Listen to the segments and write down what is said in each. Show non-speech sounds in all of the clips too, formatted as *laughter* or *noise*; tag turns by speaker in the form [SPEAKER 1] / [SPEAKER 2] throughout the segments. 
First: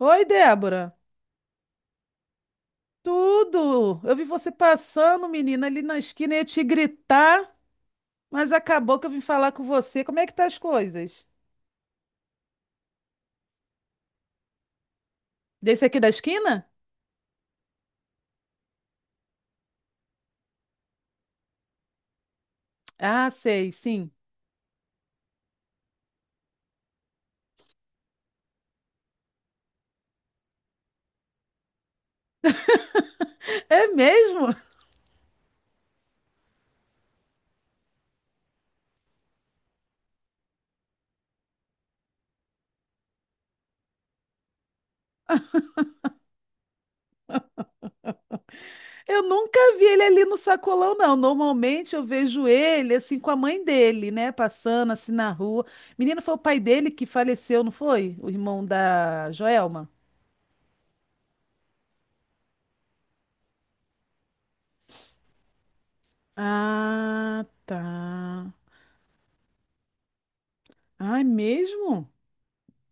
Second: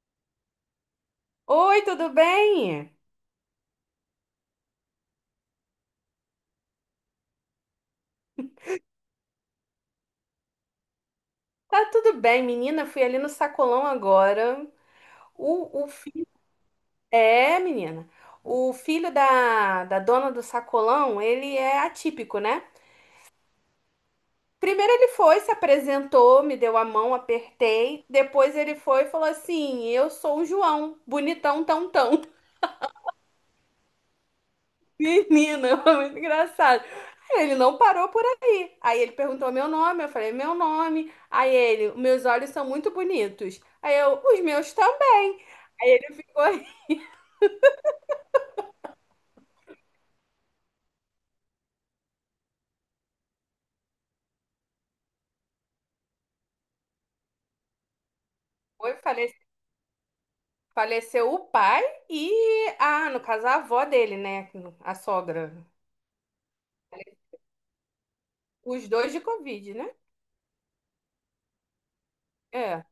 [SPEAKER 1] Oi, Débora.
[SPEAKER 2] Oi, tudo bem?
[SPEAKER 1] Tudo! Eu vi você passando, menina, ali na esquina ia te gritar, mas acabou que eu vim falar com você. Como é que tá as coisas?
[SPEAKER 2] Tá tudo bem, menina. Fui ali no sacolão agora. O,
[SPEAKER 1] Desse
[SPEAKER 2] o
[SPEAKER 1] aqui da
[SPEAKER 2] filho.
[SPEAKER 1] esquina?
[SPEAKER 2] É, menina. O filho da dona do sacolão, ele é atípico, né?
[SPEAKER 1] Ah, sei, sim.
[SPEAKER 2] Primeiro ele foi, se apresentou, me deu a mão, apertei. Depois ele foi e falou assim: eu sou o João, bonitão, tão, tão.
[SPEAKER 1] É mesmo?
[SPEAKER 2] Menina, *laughs* foi muito engraçado. Aí ele não parou por aí. Aí ele perguntou meu nome, eu falei meu nome. Aí ele, meus olhos são muito bonitos. Aí eu, os meus também. Aí ele ficou,
[SPEAKER 1] Eu nunca vi ele ali no sacolão, não. Normalmente eu vejo ele assim com a mãe dele, né? Passando assim na rua. Menina, foi o pai dele que faleceu, não foi? O irmão
[SPEAKER 2] foi,
[SPEAKER 1] da Joelma?
[SPEAKER 2] faleceu o pai e ah, no caso a avó dele, né, a sogra.
[SPEAKER 1] Ah, tá.
[SPEAKER 2] Os dois de Covid, né?
[SPEAKER 1] Ah, é mesmo?
[SPEAKER 2] É.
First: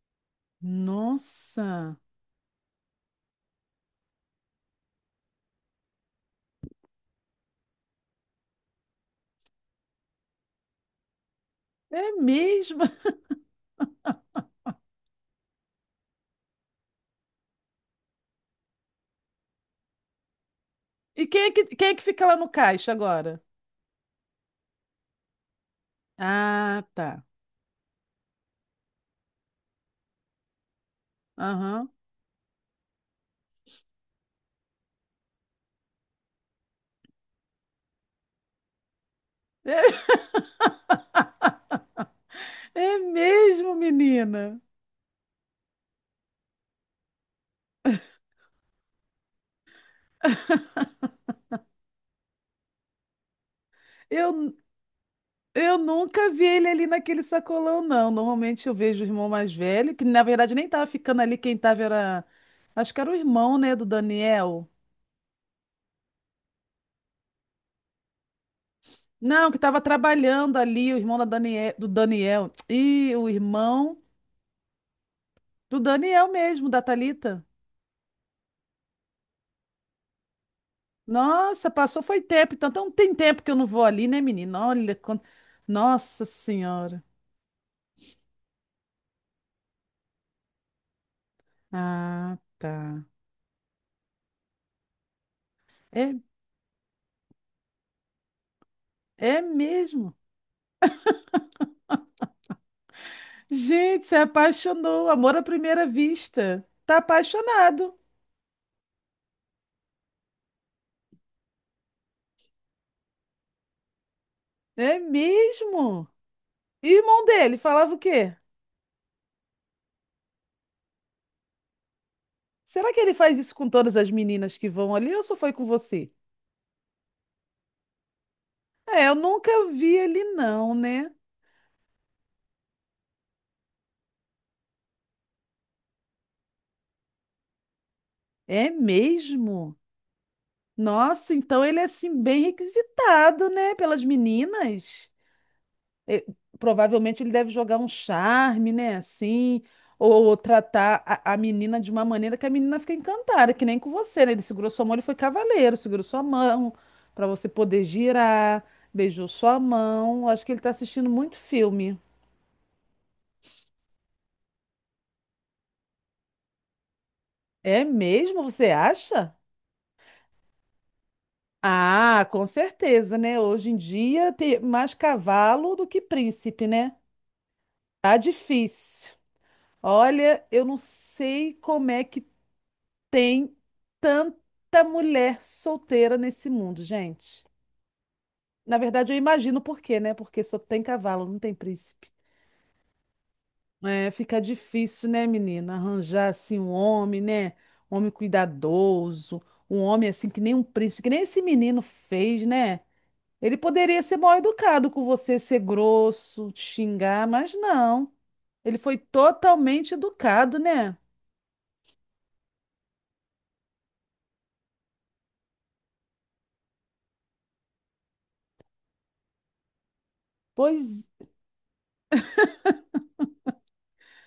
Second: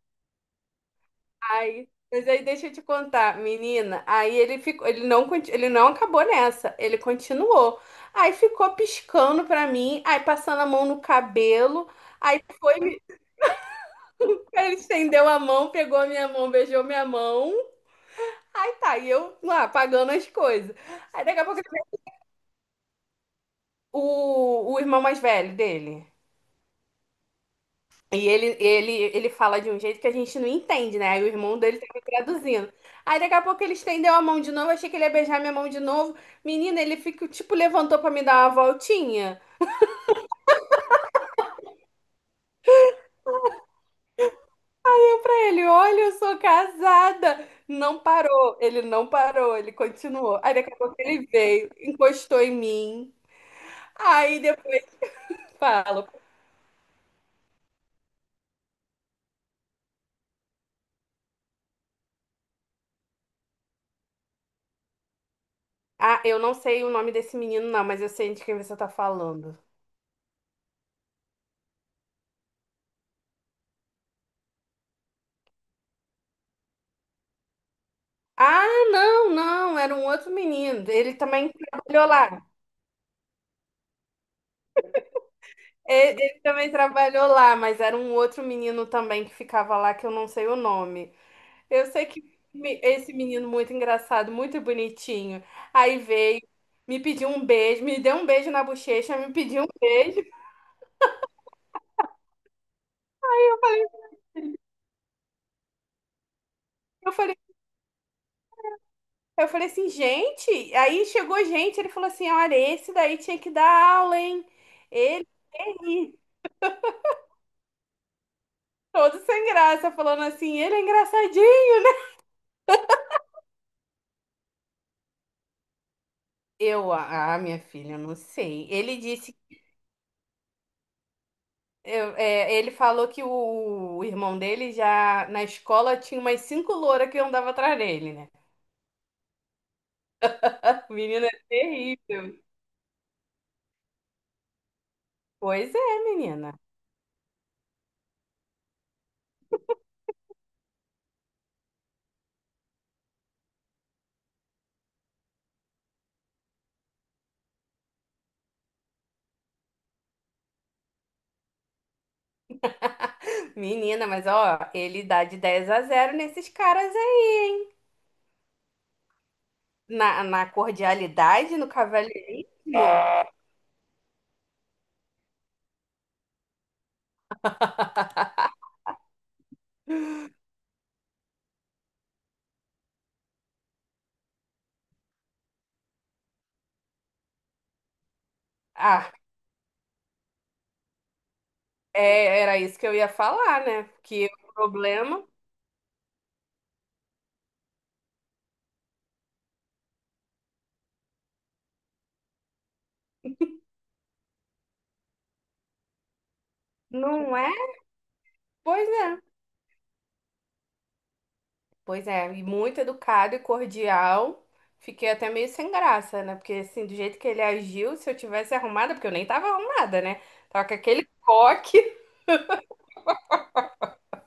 [SPEAKER 2] Aí,
[SPEAKER 1] Nossa.
[SPEAKER 2] mas aí deixa eu te contar, menina. Aí ele ficou, ele não, ele não acabou nessa, ele continuou. Aí ficou piscando pra mim, aí passando a mão no cabelo.
[SPEAKER 1] É
[SPEAKER 2] Aí foi,
[SPEAKER 1] mesmo? *laughs*
[SPEAKER 2] ele estendeu a mão, pegou a minha mão, beijou minha mão. Aí tá, e eu lá pagando as coisas. Aí
[SPEAKER 1] E
[SPEAKER 2] daqui
[SPEAKER 1] quem
[SPEAKER 2] a
[SPEAKER 1] é
[SPEAKER 2] pouco
[SPEAKER 1] que, quem é
[SPEAKER 2] ele,
[SPEAKER 1] que fica lá no caixa agora?
[SPEAKER 2] o irmão mais velho dele.
[SPEAKER 1] Ah, tá.
[SPEAKER 2] E ele fala de um jeito que a gente não entende, né? Aí o irmão dele
[SPEAKER 1] Aham.
[SPEAKER 2] tava traduzindo. Aí daqui a pouco ele estendeu a mão de novo, achei que ele ia beijar minha mão de novo. Menina, ele fica, tipo, levantou pra me dar uma voltinha.
[SPEAKER 1] *laughs* É mesmo, menina.
[SPEAKER 2] Pra ele, olha, eu sou casada. Não parou, ele não parou, ele continuou. Aí daqui a pouco ele veio, encostou em mim. Aí
[SPEAKER 1] Eu,
[SPEAKER 2] depois eu
[SPEAKER 1] eu
[SPEAKER 2] falo.
[SPEAKER 1] nunca vi ele ali naquele sacolão, não. Normalmente eu vejo o irmão mais velho, que na verdade nem tava ficando ali, quem tava era. Acho que era o irmão, né, do Daniel.
[SPEAKER 2] Ah, eu não sei o nome desse menino, não, mas eu sei de quem você tá
[SPEAKER 1] Não, que
[SPEAKER 2] falando.
[SPEAKER 1] tava trabalhando ali, o irmão da Daniel, do Daniel. *tsk* E o irmão do Daniel mesmo, da Thalita.
[SPEAKER 2] Ah, não, não, era um outro menino. Ele também
[SPEAKER 1] Nossa, passou
[SPEAKER 2] trabalhou
[SPEAKER 1] foi
[SPEAKER 2] lá.
[SPEAKER 1] tempo, então, então tem tempo que eu não vou ali, né, menina? Olha, quant-
[SPEAKER 2] Ele,
[SPEAKER 1] Nossa
[SPEAKER 2] ele também
[SPEAKER 1] Senhora.
[SPEAKER 2] trabalhou lá, mas era um outro menino também que ficava lá que eu não sei o nome. Eu sei que
[SPEAKER 1] Ah, tá.
[SPEAKER 2] esse menino muito engraçado, muito bonitinho. Aí
[SPEAKER 1] É,
[SPEAKER 2] veio, me pediu um beijo, me deu um beijo na bochecha, me
[SPEAKER 1] é
[SPEAKER 2] pediu um
[SPEAKER 1] mesmo.
[SPEAKER 2] beijo.
[SPEAKER 1] Gente, se apaixonou, amor à primeira vista. Tá
[SPEAKER 2] Eu falei,
[SPEAKER 1] apaixonado.
[SPEAKER 2] eu falei assim, gente. Aí chegou gente, ele falou assim: olha, esse daí tinha que dar aula, hein?
[SPEAKER 1] É mesmo.
[SPEAKER 2] Ele,
[SPEAKER 1] E o irmão dele falava o quê?
[SPEAKER 2] todo sem graça, falando assim, ele é engraçadinho.
[SPEAKER 1] Será que ele faz isso com todas as meninas que vão ali ou só foi com você?
[SPEAKER 2] Eu, ah, minha filha, eu não sei. Ele
[SPEAKER 1] É, eu
[SPEAKER 2] disse,
[SPEAKER 1] nunca vi ele não, né?
[SPEAKER 2] É, ele falou que o irmão dele já na escola tinha umas cinco louras que andava atrás dele, né?
[SPEAKER 1] É mesmo.
[SPEAKER 2] Menina,
[SPEAKER 1] Nossa,
[SPEAKER 2] é
[SPEAKER 1] então ele é assim
[SPEAKER 2] terrível.
[SPEAKER 1] bem requisitado, né, pelas meninas.
[SPEAKER 2] Pois é,
[SPEAKER 1] eh,
[SPEAKER 2] menina.
[SPEAKER 1] Provavelmente ele deve jogar um charme, né? Assim, ou tratar a menina de uma maneira que a menina fica encantada, que nem com você, né? Ele segurou sua mão, ele foi cavaleiro, segurou sua mão para você poder girar, beijou sua mão. Acho que ele tá assistindo muito filme.
[SPEAKER 2] Menina, mas ó, ele dá de 10-0 nesses caras aí.
[SPEAKER 1] É mesmo? Você acha?
[SPEAKER 2] Na cordialidade, no
[SPEAKER 1] Ah, com
[SPEAKER 2] cavalheirismo.
[SPEAKER 1] certeza, né? Hoje em dia tem mais cavalo do que príncipe, né? Tá difícil. Olha, eu não sei como é que tem tanta mulher solteira nesse mundo, gente. Na verdade,
[SPEAKER 2] Ah,
[SPEAKER 1] eu imagino por quê, né? Porque só tem cavalo, não tem príncipe.
[SPEAKER 2] é, era isso que eu ia falar, né?
[SPEAKER 1] É,
[SPEAKER 2] Que
[SPEAKER 1] fica
[SPEAKER 2] o
[SPEAKER 1] difícil, né,
[SPEAKER 2] problema
[SPEAKER 1] menina? Arranjar assim um homem, né? Um homem cuidadoso, um homem assim que nem um príncipe, que nem esse menino fez, né? Ele poderia ser mal educado com você, ser grosso, te xingar,
[SPEAKER 2] não é.
[SPEAKER 1] mas não. Ele
[SPEAKER 2] Pois
[SPEAKER 1] foi
[SPEAKER 2] é.
[SPEAKER 1] totalmente educado, né?
[SPEAKER 2] Pois é, e muito educado e cordial. Fiquei até meio sem graça, né? Porque assim, do jeito que ele agiu, se eu tivesse arrumada, porque eu nem tava arrumada, né? Tava com
[SPEAKER 1] Pois.
[SPEAKER 2] aquele coque.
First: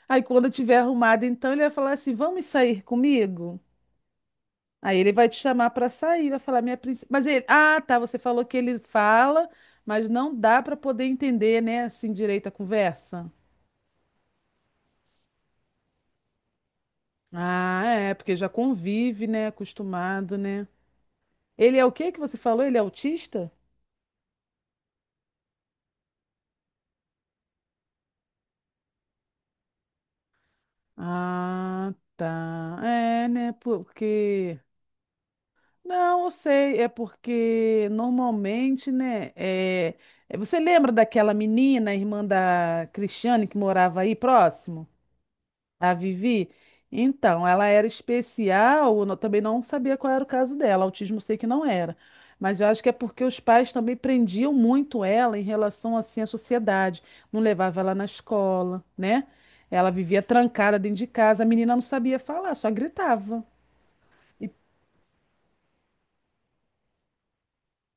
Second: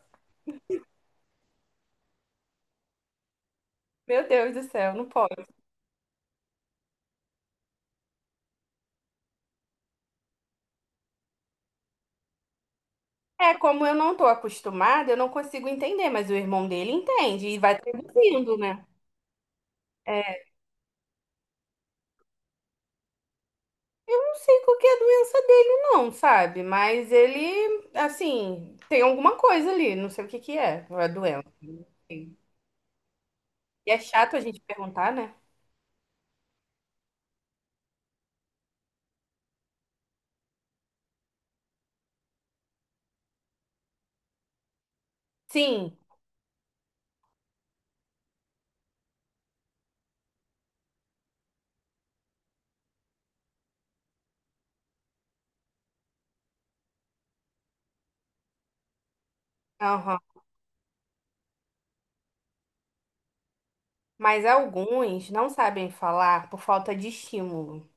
[SPEAKER 1] Aí quando eu tiver arrumado, então ele vai falar assim: vamos sair comigo?
[SPEAKER 2] *laughs* Meu Deus do céu,
[SPEAKER 1] Aí
[SPEAKER 2] não
[SPEAKER 1] ele vai te
[SPEAKER 2] pode.
[SPEAKER 1] chamar pra sair, vai falar minha princesa. Mas ele, ah, tá, você falou que ele fala, mas não dá pra poder entender, né, assim direito a conversa.
[SPEAKER 2] É, como eu não tô acostumada, eu não consigo entender, mas o irmão dele entende e vai
[SPEAKER 1] Ah, é, porque já
[SPEAKER 2] traduzindo, né?
[SPEAKER 1] convive, né, acostumado, né? Ele é o que que você falou? Ele é autista?
[SPEAKER 2] Não sei qual que é a doença dele, não, sabe? Mas ele, assim, tem alguma coisa ali, não sei o que que é, a doença.
[SPEAKER 1] Ah,
[SPEAKER 2] E
[SPEAKER 1] tá. É, né,
[SPEAKER 2] é chato a
[SPEAKER 1] porque
[SPEAKER 2] gente perguntar, né?
[SPEAKER 1] não, eu sei, é porque normalmente, né, é... é, você lembra daquela menina, irmã da Cristiane que morava aí próximo? A
[SPEAKER 2] Sim,
[SPEAKER 1] Vivi? Então, ela era especial, eu não- também não sabia qual era o caso dela, autismo eu sei que não era. Mas eu acho que é porque os pais também prendiam muito ela em relação assim à sociedade, não levava ela na escola, né? Ela
[SPEAKER 2] aham.
[SPEAKER 1] vivia trancada dentro de casa, a menina não sabia falar, só gritava.
[SPEAKER 2] Mas
[SPEAKER 1] E
[SPEAKER 2] alguns não sabem falar por falta de estímulo,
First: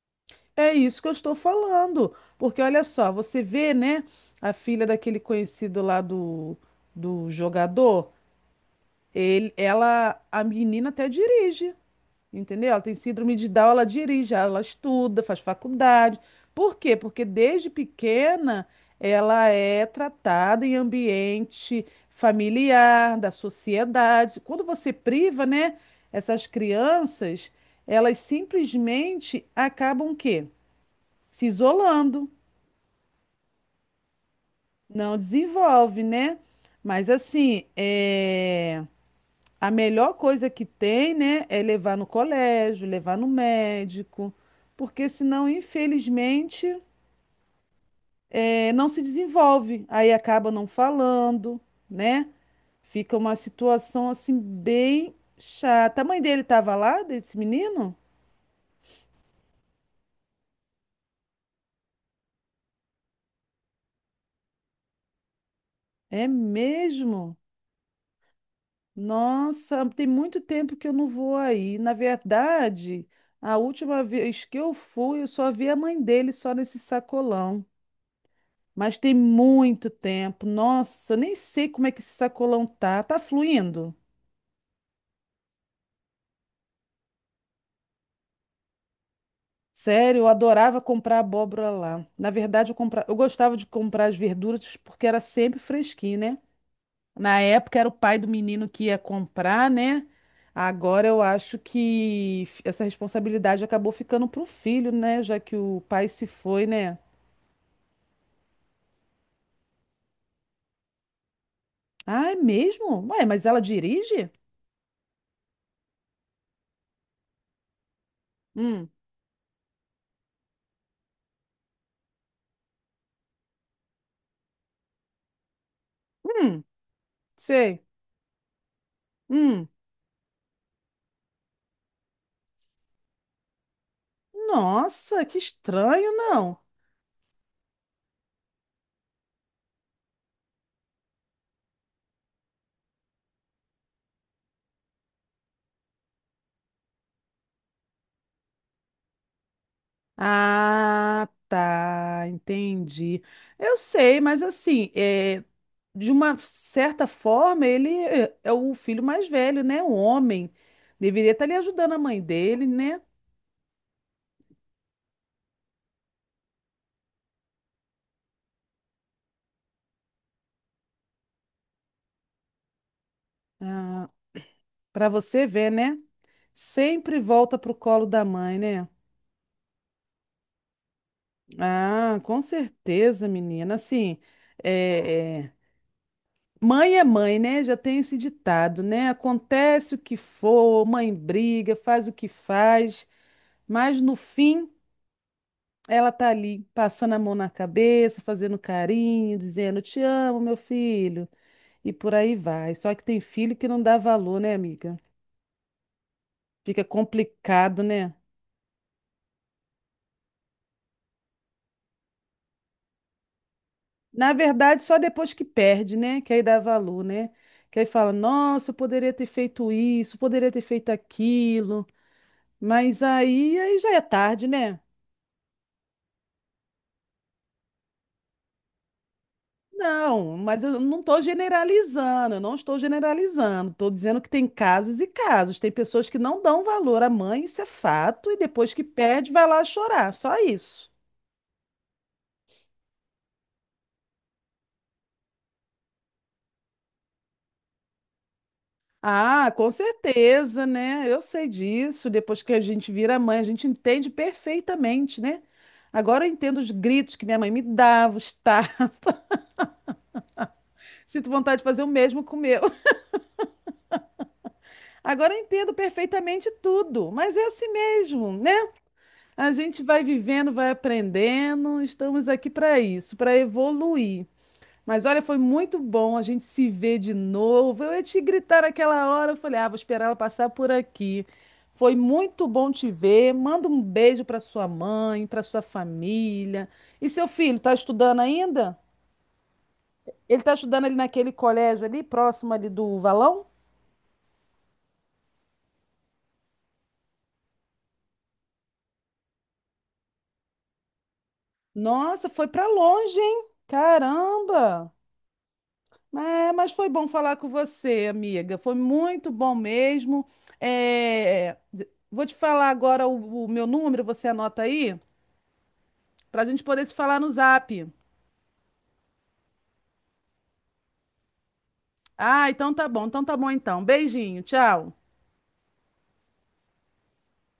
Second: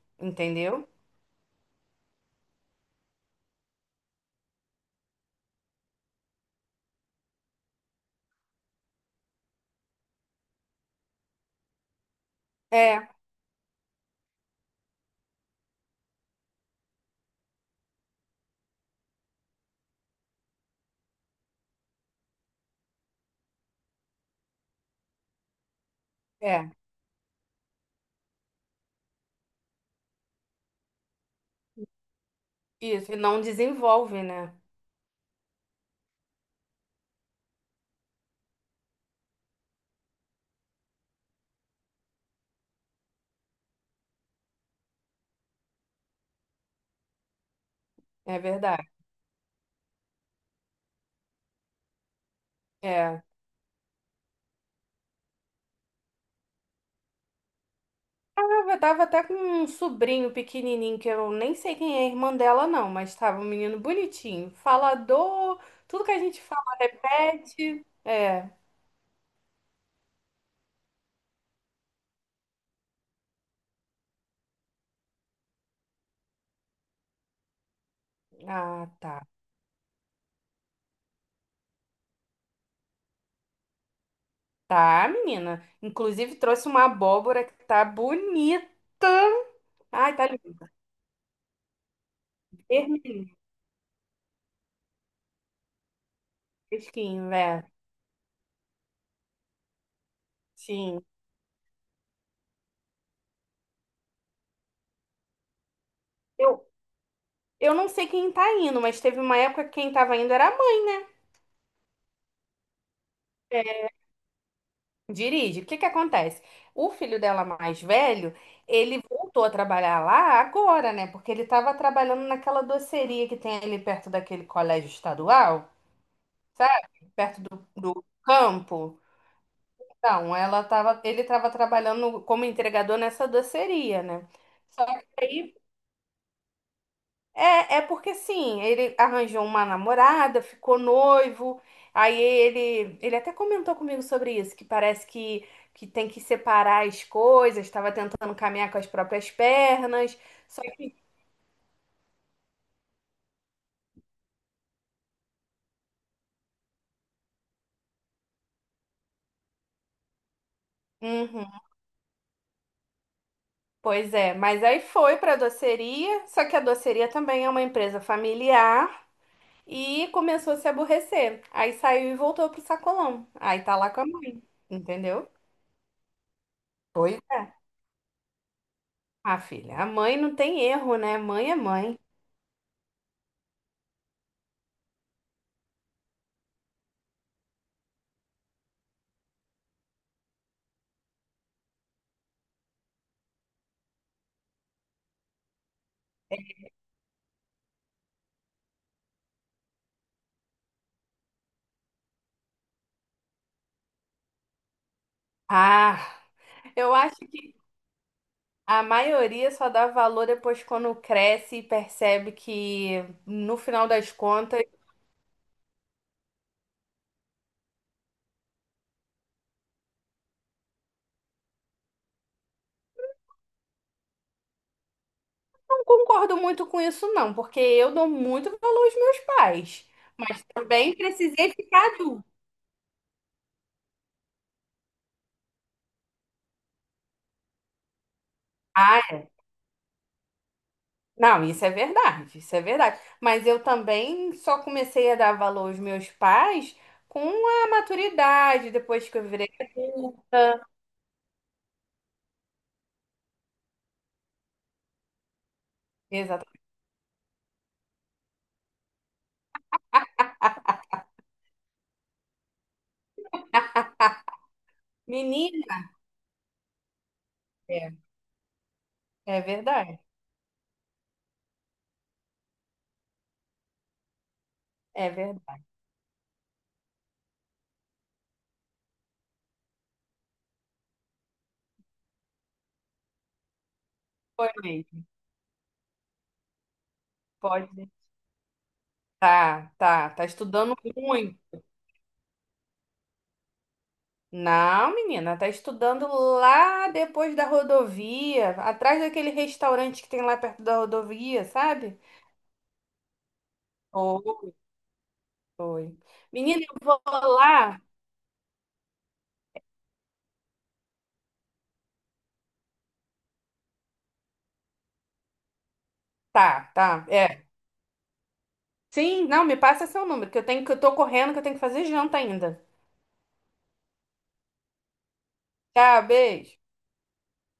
[SPEAKER 1] é
[SPEAKER 2] entendeu?
[SPEAKER 1] isso que eu estou falando, porque olha só, você vê, né, a filha daquele conhecido lá do jogador, ele, ela, a menina até dirige. Entendeu? Ela tem
[SPEAKER 2] É,
[SPEAKER 1] síndrome de Down, ela dirige, ela estuda, faz faculdade. Por quê? Porque desde pequena ela é tratada em ambiente familiar, da sociedade. Quando você priva, né, essas
[SPEAKER 2] é.
[SPEAKER 1] crianças, elas simplesmente acabam o quê? Se isolando,
[SPEAKER 2] Isso, e não desenvolve, né?
[SPEAKER 1] não desenvolve, né? Mas assim, é... A melhor coisa que tem, né, é levar no colégio, levar no médico, porque senão, infelizmente,
[SPEAKER 2] É verdade.
[SPEAKER 1] não se desenvolve. Aí acaba não falando, né? Fica
[SPEAKER 2] É.
[SPEAKER 1] uma situação assim bem chata. A mãe dele estava lá, desse menino?
[SPEAKER 2] Eu tava até com um sobrinho pequenininho, que eu nem sei quem é a irmã dela, não, mas tava um menino bonitinho, falador, tudo que a
[SPEAKER 1] É
[SPEAKER 2] gente
[SPEAKER 1] mesmo?
[SPEAKER 2] falete. É.
[SPEAKER 1] Nossa, tem muito tempo que eu não vou aí. Na verdade, a última vez que eu fui, eu só vi a mãe dele só nesse sacolão.
[SPEAKER 2] Ah,
[SPEAKER 1] Mas tem
[SPEAKER 2] tá.
[SPEAKER 1] muito tempo. Nossa, eu nem sei como é que esse sacolão tá. Tá fluindo.
[SPEAKER 2] Tá, menina. Inclusive trouxe uma abóbora que tá bonita. Ai,
[SPEAKER 1] Sério,
[SPEAKER 2] tá
[SPEAKER 1] eu
[SPEAKER 2] lindo.
[SPEAKER 1] adorava comprar abóbora lá. Na verdade, eu compra... eu gostava de comprar as verduras porque era sempre fresquinho, né?
[SPEAKER 2] Vermelhinho,
[SPEAKER 1] Na
[SPEAKER 2] é.
[SPEAKER 1] época era o pai do menino que ia comprar, né?
[SPEAKER 2] Sim.
[SPEAKER 1] Agora eu acho que f- essa responsabilidade acabou ficando pro filho, né? Já que o pai se foi, né?
[SPEAKER 2] Eu não sei quem tá indo, mas teve uma época que quem tava indo era a mãe.
[SPEAKER 1] Ah, é mesmo? Ué, mas ela
[SPEAKER 2] Né?
[SPEAKER 1] dirige?
[SPEAKER 2] Dirige. O que que acontece? O filho dela mais velho,
[SPEAKER 1] Hum,
[SPEAKER 2] ele voltou a trabalhar lá agora, né? Porque ele tava trabalhando naquela doceria que tem ali perto daquele colégio estadual,
[SPEAKER 1] hum,
[SPEAKER 2] sabe? Perto do,
[SPEAKER 1] sei.
[SPEAKER 2] do campo.
[SPEAKER 1] Hum.
[SPEAKER 2] Então, ela tava, ele tava trabalhando como entregador nessa doceria, né? Só que
[SPEAKER 1] Nossa, que
[SPEAKER 2] aí,
[SPEAKER 1] estranho, não.
[SPEAKER 2] é porque assim, ele arranjou uma namorada, ficou noivo, aí ele até comentou comigo sobre isso, que parece que, tem que separar as coisas, estava tentando caminhar com as próprias pernas, só que...
[SPEAKER 1] Ah, tá, entendi. Eu sei, mas assim, é, de uma certa forma, ele é o filho mais velho, né? O homem. Deveria estar
[SPEAKER 2] Uhum,
[SPEAKER 1] ali ajudando a mãe dele, né?
[SPEAKER 2] pois é, mas aí foi para a doceria, só que a doceria também é uma empresa familiar e começou a se aborrecer, aí saiu e voltou pro sacolão, aí tá lá com a
[SPEAKER 1] Ah,
[SPEAKER 2] mãe,
[SPEAKER 1] para
[SPEAKER 2] entendeu?
[SPEAKER 1] você ver, né?
[SPEAKER 2] Pois
[SPEAKER 1] Sempre
[SPEAKER 2] é.
[SPEAKER 1] volta pro colo da mãe, né?
[SPEAKER 2] Ah, filha, a mãe não tem erro, né? Mãe é mãe.
[SPEAKER 1] Ah, com certeza, menina. Assim, é, é mãe, né? Já tem esse ditado, né? Acontece o que for, mãe briga, faz o que faz, mas no fim. Ela tá ali passando a mão na cabeça, fazendo carinho, dizendo te amo, meu filho, e por aí vai. Só que tem filho que não dá valor, né, amiga?
[SPEAKER 2] Ah,
[SPEAKER 1] Fica
[SPEAKER 2] eu acho que
[SPEAKER 1] complicado, né?
[SPEAKER 2] a maioria só dá valor depois quando cresce e percebe que, no final das
[SPEAKER 1] Na
[SPEAKER 2] contas,
[SPEAKER 1] verdade, só depois que perde, né? Que aí dá valor, né? Que aí fala, nossa, eu poderia ter feito isso, poderia ter feito aquilo. Mas aí já é tarde, né?
[SPEAKER 2] não concordo muito com isso, não, porque eu dou muito valor aos meus pais,
[SPEAKER 1] Não,
[SPEAKER 2] mas
[SPEAKER 1] mas eu
[SPEAKER 2] também
[SPEAKER 1] não estou
[SPEAKER 2] precisei ficar adulta.
[SPEAKER 1] generalizando, eu não estou generalizando. Estou dizendo que tem casos e casos. Tem pessoas que não dão valor à mãe, isso é fato, e depois que
[SPEAKER 2] Ah, é.
[SPEAKER 1] perde, vai lá chorar, só isso.
[SPEAKER 2] Não, isso é verdade, isso é verdade. Mas eu também só comecei a dar valor aos meus pais com a maturidade, depois que eu virei
[SPEAKER 1] Ah, com
[SPEAKER 2] adulta.
[SPEAKER 1] certeza, né? Eu sei disso. Depois que a gente vira mãe, a gente entende perfeitamente, né? Agora eu
[SPEAKER 2] Exato.
[SPEAKER 1] entendo os gritos que minha mãe me dava, os tapas. *laughs* Sinto vontade de fazer o mesmo com o meu. *laughs* Agora eu entendo
[SPEAKER 2] Menina,
[SPEAKER 1] perfeitamente tudo, mas é assim
[SPEAKER 2] é,
[SPEAKER 1] mesmo, né?
[SPEAKER 2] é
[SPEAKER 1] A gente
[SPEAKER 2] verdade,
[SPEAKER 1] vai vivendo, vai aprendendo, estamos aqui para isso, para evoluir. Mas
[SPEAKER 2] é
[SPEAKER 1] olha, foi
[SPEAKER 2] verdade.
[SPEAKER 1] muito bom a gente se ver de novo. Eu ia te gritar naquela hora, eu falei, ah, vou esperar ela passar por aqui. Foi muito bom te ver. Manda um beijo para
[SPEAKER 2] Foi
[SPEAKER 1] sua
[SPEAKER 2] mesmo,
[SPEAKER 1] mãe, para sua família. E seu filho, tá
[SPEAKER 2] pode
[SPEAKER 1] estudando ainda?
[SPEAKER 2] tá, tá, tá
[SPEAKER 1] Ele tá
[SPEAKER 2] estudando
[SPEAKER 1] estudando ali naquele
[SPEAKER 2] ruim.
[SPEAKER 1] colégio ali, próximo ali do Valão?
[SPEAKER 2] Não, menina, tá estudando lá depois da rodovia, atrás daquele restaurante que tem lá perto da rodovia, sabe?
[SPEAKER 1] Nossa, foi para longe, hein?
[SPEAKER 2] Oi,
[SPEAKER 1] Caramba!
[SPEAKER 2] foi.
[SPEAKER 1] É,
[SPEAKER 2] Menina,
[SPEAKER 1] mas
[SPEAKER 2] eu
[SPEAKER 1] foi
[SPEAKER 2] vou
[SPEAKER 1] bom falar com
[SPEAKER 2] lá.
[SPEAKER 1] você, amiga. Foi muito bom mesmo. É, d- vou te falar agora o meu número, você anota aí, para a gente
[SPEAKER 2] Tá,
[SPEAKER 1] poder se
[SPEAKER 2] tá,
[SPEAKER 1] falar no
[SPEAKER 2] é.
[SPEAKER 1] Zap.
[SPEAKER 2] Sim, não, me passa seu número, que eu tenho que eu tô correndo, que eu tenho que fazer janta
[SPEAKER 1] Ah,
[SPEAKER 2] ainda.
[SPEAKER 1] então tá bom, então tá bom então. Beijinho, tchau.
[SPEAKER 2] Tá, beijo.